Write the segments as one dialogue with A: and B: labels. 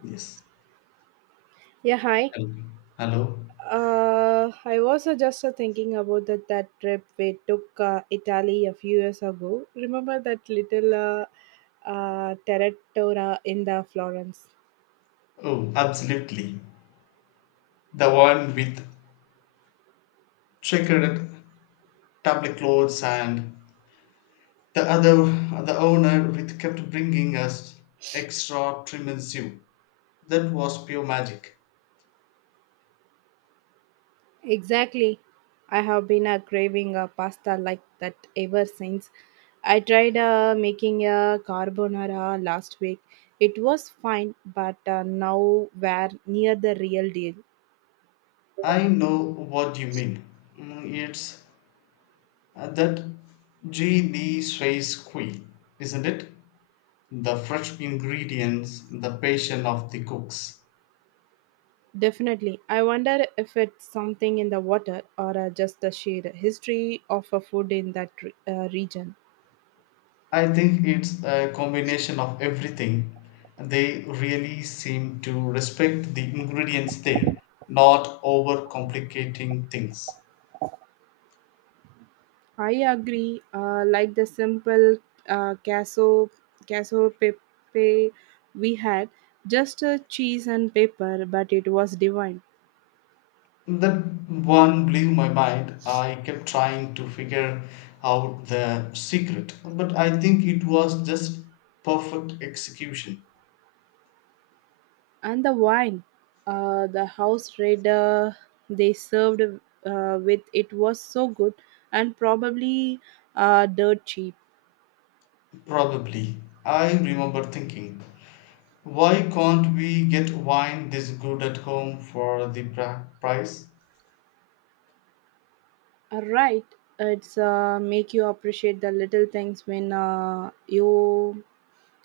A: Yes.
B: Yeah, hi.
A: Hello. Hello.
B: I was just thinking about that trip we took Italy a few years ago. Remember that little territoria in the Florence?
A: Oh, absolutely. The one with checkered tablecloths and the other, the owner with kept bringing us extra trim soup. That was pure magic.
B: Exactly. I have been craving a pasta like that ever since. I tried making a carbonara last week. It was fine, but now we're near the real deal.
A: I know what you mean. Mm, it's that G. D. Swiss Kui, isn't it? The fresh ingredients, the passion of the cooks.
B: Definitely. I wonder if it's something in the water or just the sheer history of a food in that region.
A: I think it's a combination of everything. They really seem to respect the ingredients there, not overcomplicating things.
B: I agree. Like the simple queso, queso pepe we had, just a cheese and pepper, but it was divine.
A: That one blew my mind. I kept trying to figure out the secret, but I think it was just perfect execution.
B: And the wine, the house raider they served with it was so good and probably dirt cheap.
A: Probably. I remember thinking, why can't we get wine this good at home for the price?
B: Right, it's make you appreciate the little things when you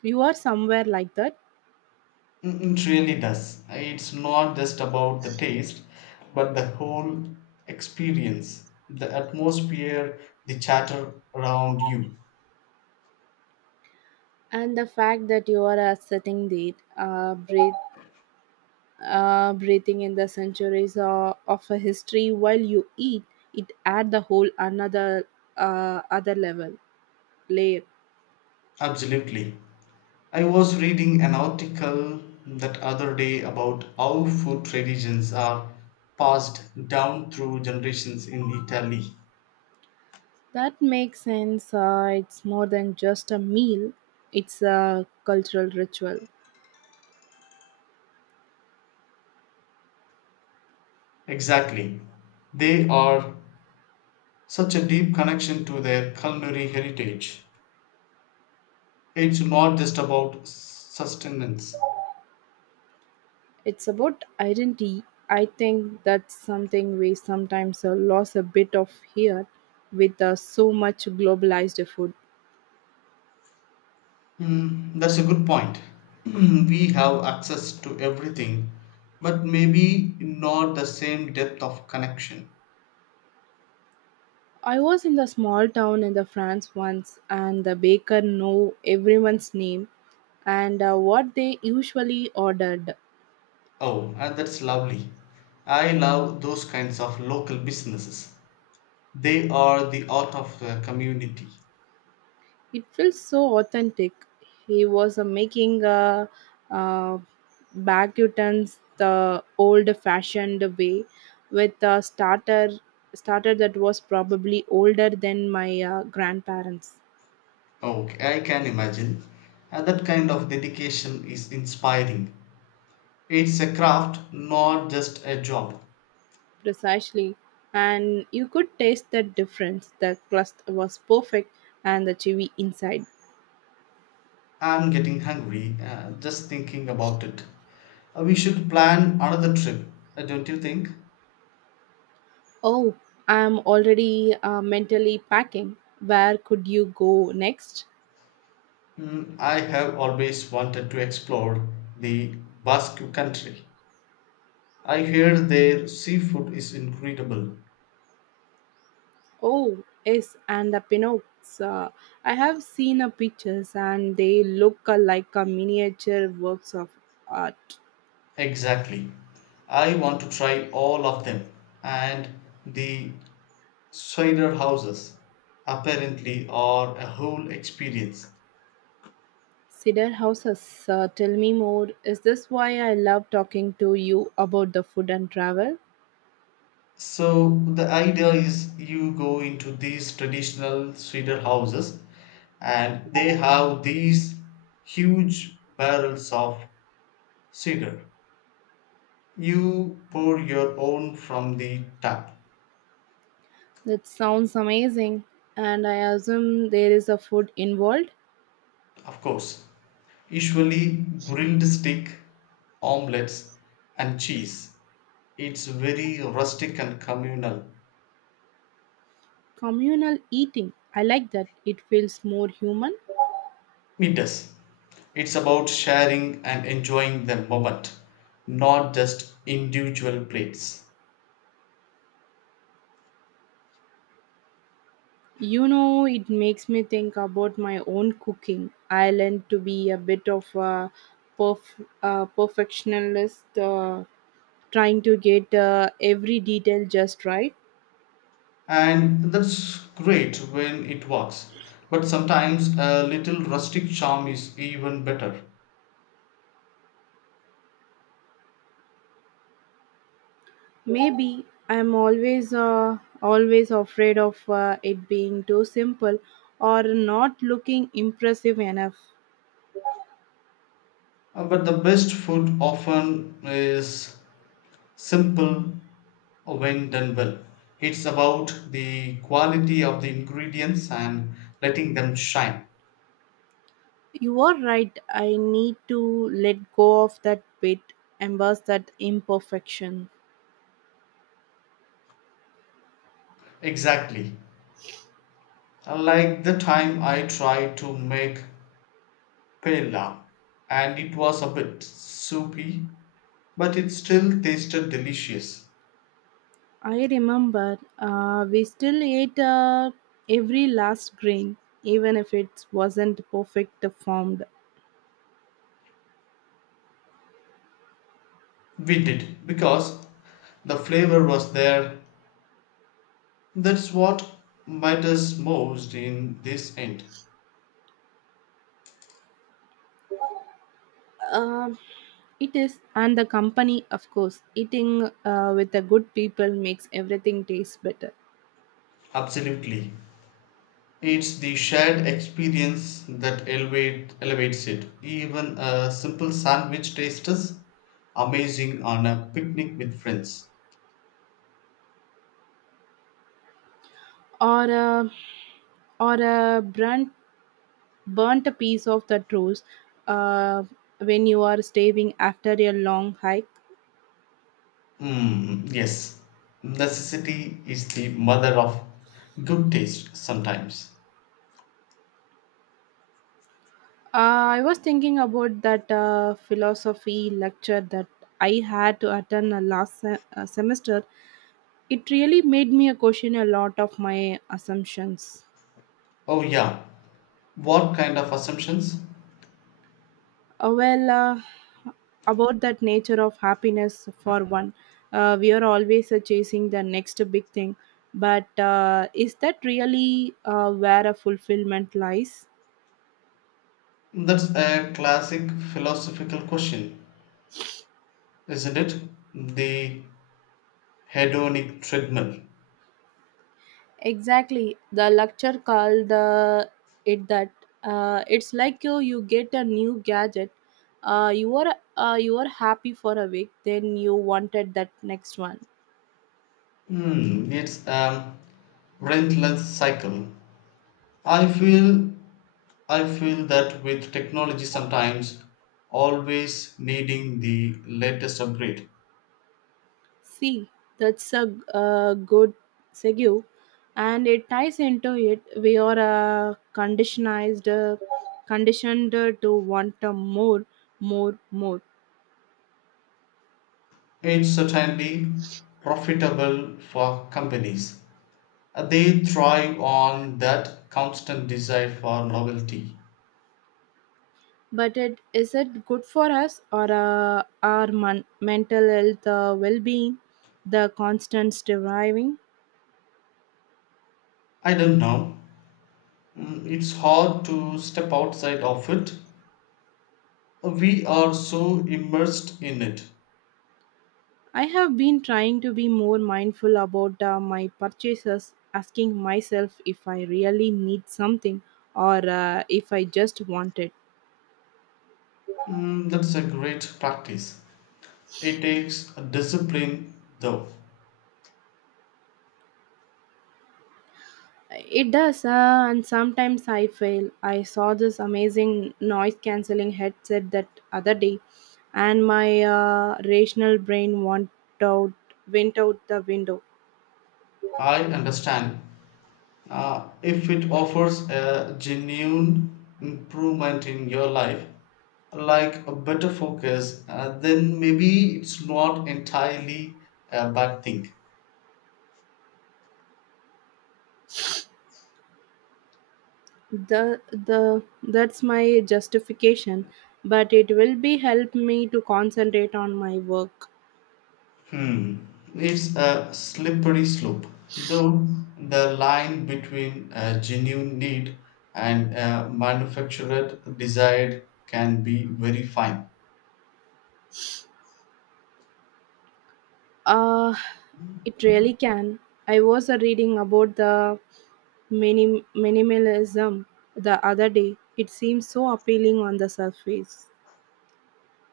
B: you are somewhere like that,
A: Mm, it really does. It's not just about the taste, but the whole experience, the atmosphere, the chatter around you.
B: and the fact that you are sitting there, breathing in the centuries of a history while you eat, it add the whole another other level layer.
A: Absolutely. I was reading an article that other day about how food traditions are passed down through generations in Italy.
B: That makes sense. It's more than just a meal; it's a cultural ritual.
A: Exactly. They are such a deep connection to their culinary heritage. It's not just about sustenance.
B: It's about identity. I think that's something we sometimes lose a bit of here with so much globalized food.
A: Hmm, that's a good point. We have access to everything, but maybe not the same depth of connection.
B: I was in the small town in the France once and the baker knew everyone's name and what they usually ordered.
A: Oh, and that's lovely. I love those kinds of local businesses. They are the art of the community.
B: It feels so authentic. He was making uh, bacutans the old-fashioned way, with a starter that was probably older than my grandparents.
A: Okay, I can imagine. And that kind of dedication is inspiring. It's a craft, not just a job.
B: Precisely, and you could taste the difference. The crust was perfect, and the chewy inside.
A: I'm getting hungry just thinking about it. We should plan another trip, don't you think?
B: Oh, I'm already mentally packing. Where could you go next?
A: Mm, I have always wanted to explore the Basque country. I hear their seafood is incredible.
B: Oh, yes, and the Pinocchs. Uh, I have seen the pictures and they look like a miniature works of art.
A: Exactly. I want to try all of them. And the cider houses apparently are a whole experience.
B: Cedar houses, tell me more. Is this why I love talking to you about the food and travel?
A: So the idea is you go into these traditional cedar houses and they have these huge barrels of cedar. You pour your own from the tap,
B: That sounds amazing. And I assume there is a food involved?
A: of course. Usually grilled steak, omelets and cheese. It's very rustic and communal.
B: Communal eating. I like that. It feels more human.
A: It does. It's about sharing and enjoying the moment, not just individual plates.
B: You know, it makes me think about my own cooking. I learned to be a bit of a perfectionist, trying to get every detail just right.
A: And that's great when it works, but sometimes a little rustic charm is even better.
B: Maybe I'm always afraid of it being too simple or not looking impressive enough.
A: But the best food often is simple. When done well, it's about the quality of the ingredients and letting them shine.
B: You are right. I need to let go of that bit, embrace that imperfection.
A: Exactly. Like the time I tried to make paella and it was a bit soupy, but it still tasted delicious.
B: I remember we still ate every last grain, even if it wasn't perfect formed.
A: We did because the flavor was there. That's what matters most in this end.
B: Um, it is, and the company, of course, eating with the good people makes everything taste better.
A: Absolutely. It's the shared experience that elevates it. Even a simple sandwich tastes amazing on a picnic with friends.
B: Or, uh, or a burnt piece of the toast uh, when you are starving after a long hike.
A: Mm, yes, necessity is the mother of good taste sometimes.
B: I was thinking about that philosophy lecture that I had to attend last semester. It really made me question a lot of my assumptions.
A: Oh, yeah. What kind of assumptions?
B: Uh, well, uh, about that nature of happiness, for one, we are always chasing the next big thing, but is that really where a fulfillment lies?
A: That's a classic philosophical question, isn't it? The hedonic treadmill.
B: Exactly. The lecture called the it that it's like you get a new gadget. You are happy for a week, then you wanted that next one.
A: Hmm, it's a relentless cycle. I feel I feel that with technology sometimes, always needing the latest upgrade.
B: See, that's a good segue, and it ties into it. We are uh, conditioned uh, conditioned to want a more,
A: It's certainly profitable for companies. They thrive on that constant desire for novelty.
B: but it is it good for us or our mental health well-being, the constant striving.
A: I don't know. Mm, it's hard to step outside of it. We are so immersed in it.
B: I have been trying to be more mindful about my purchases, asking myself if I really need something or if I just want it.
A: Mm, that's a great practice. It takes a discipline, though.
B: It does, and sometimes I fail. I saw this amazing noise cancelling headset that other day and my rational brain out went out the window.
A: I understand. If it offers a genuine improvement in your life, like a better focus, then maybe it's not entirely a bad thing.
B: The the that's my justification, but it will be help me to concentrate on my work.
A: Hmm. It's a slippery slope, though the line between a genuine need and a manufactured desire can be very fine.
B: uh it really can. I was reading about minimalism the other day. It seems so appealing on the surface.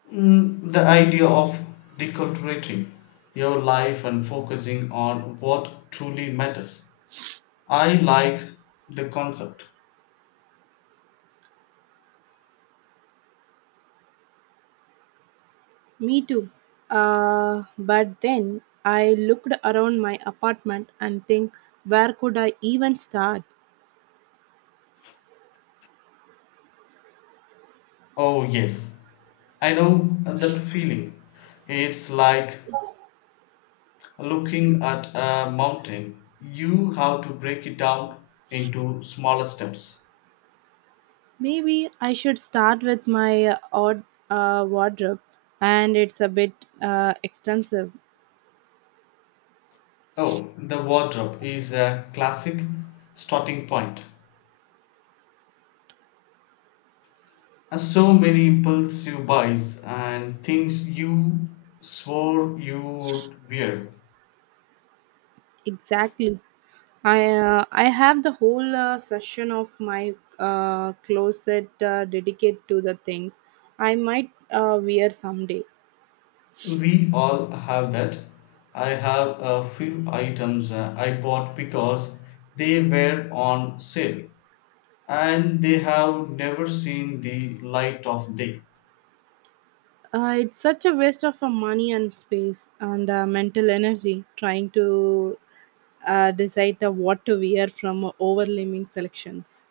A: Hmm, the idea of deculturating your life and focusing on what truly matters. I like the concept.
B: Me too, but then I looked around my apartment and think, where could I even start?
A: Oh, yes, I know that feeling. It's like looking at a mountain, you have to break it down into smaller steps.
B: Maybe I should start with my odd wardrobe, and it's a bit extensive.
A: Oh, the wardrobe is a classic starting point. So many impulsive buys and things you swore you'd wear.
B: Exactly. I I have the whole session of my closet dedicated to the things I might wear someday.
A: We all have that. I have a few items I bought because they were on sale and they have never seen the light of day.
B: It's such a waste of money and space and mental energy trying to decide what to wear from overwhelming selections.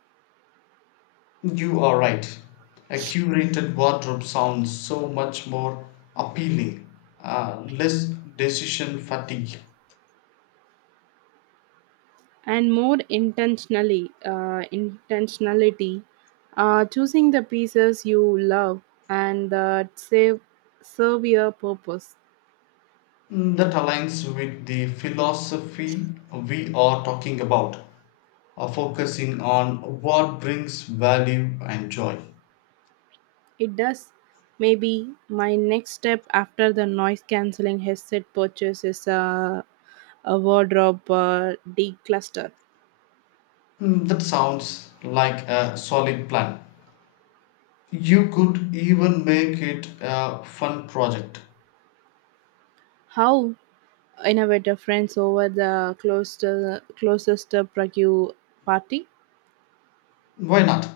A: You are right. A curated wardrobe sounds so much more appealing, less decision fatigue.
B: And more intentionally intentionality, choosing the pieces you love and that save serve your purpose.
A: Mm, that aligns with the philosophy we are talking about, focusing on what brings value and joy.
B: It does. Maybe my next step after the noise cancelling headset purchase is a wardrobe decluster.
A: Mm, that sounds like a solid plan. You could even make it a fun project.
B: How innovative, friends over the closest prague party.
A: Why not?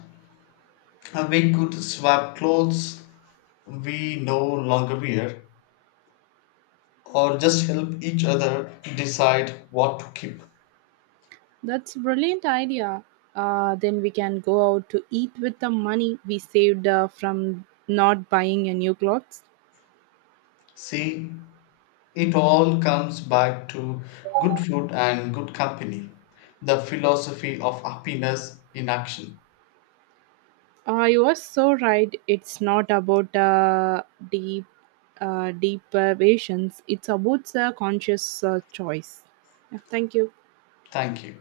A: We could swap clothes we no longer wear or just help each other decide what to keep.
B: That's a brilliant idea. Then we can go out to eat with the money we saved from not buying a new clothes.
A: See, it all comes back to good food and good company, the philosophy of happiness in action.
B: You are so right. It's not about deep, deep visions. It's about conscious choice. Yeah, thank you.
A: Thank you.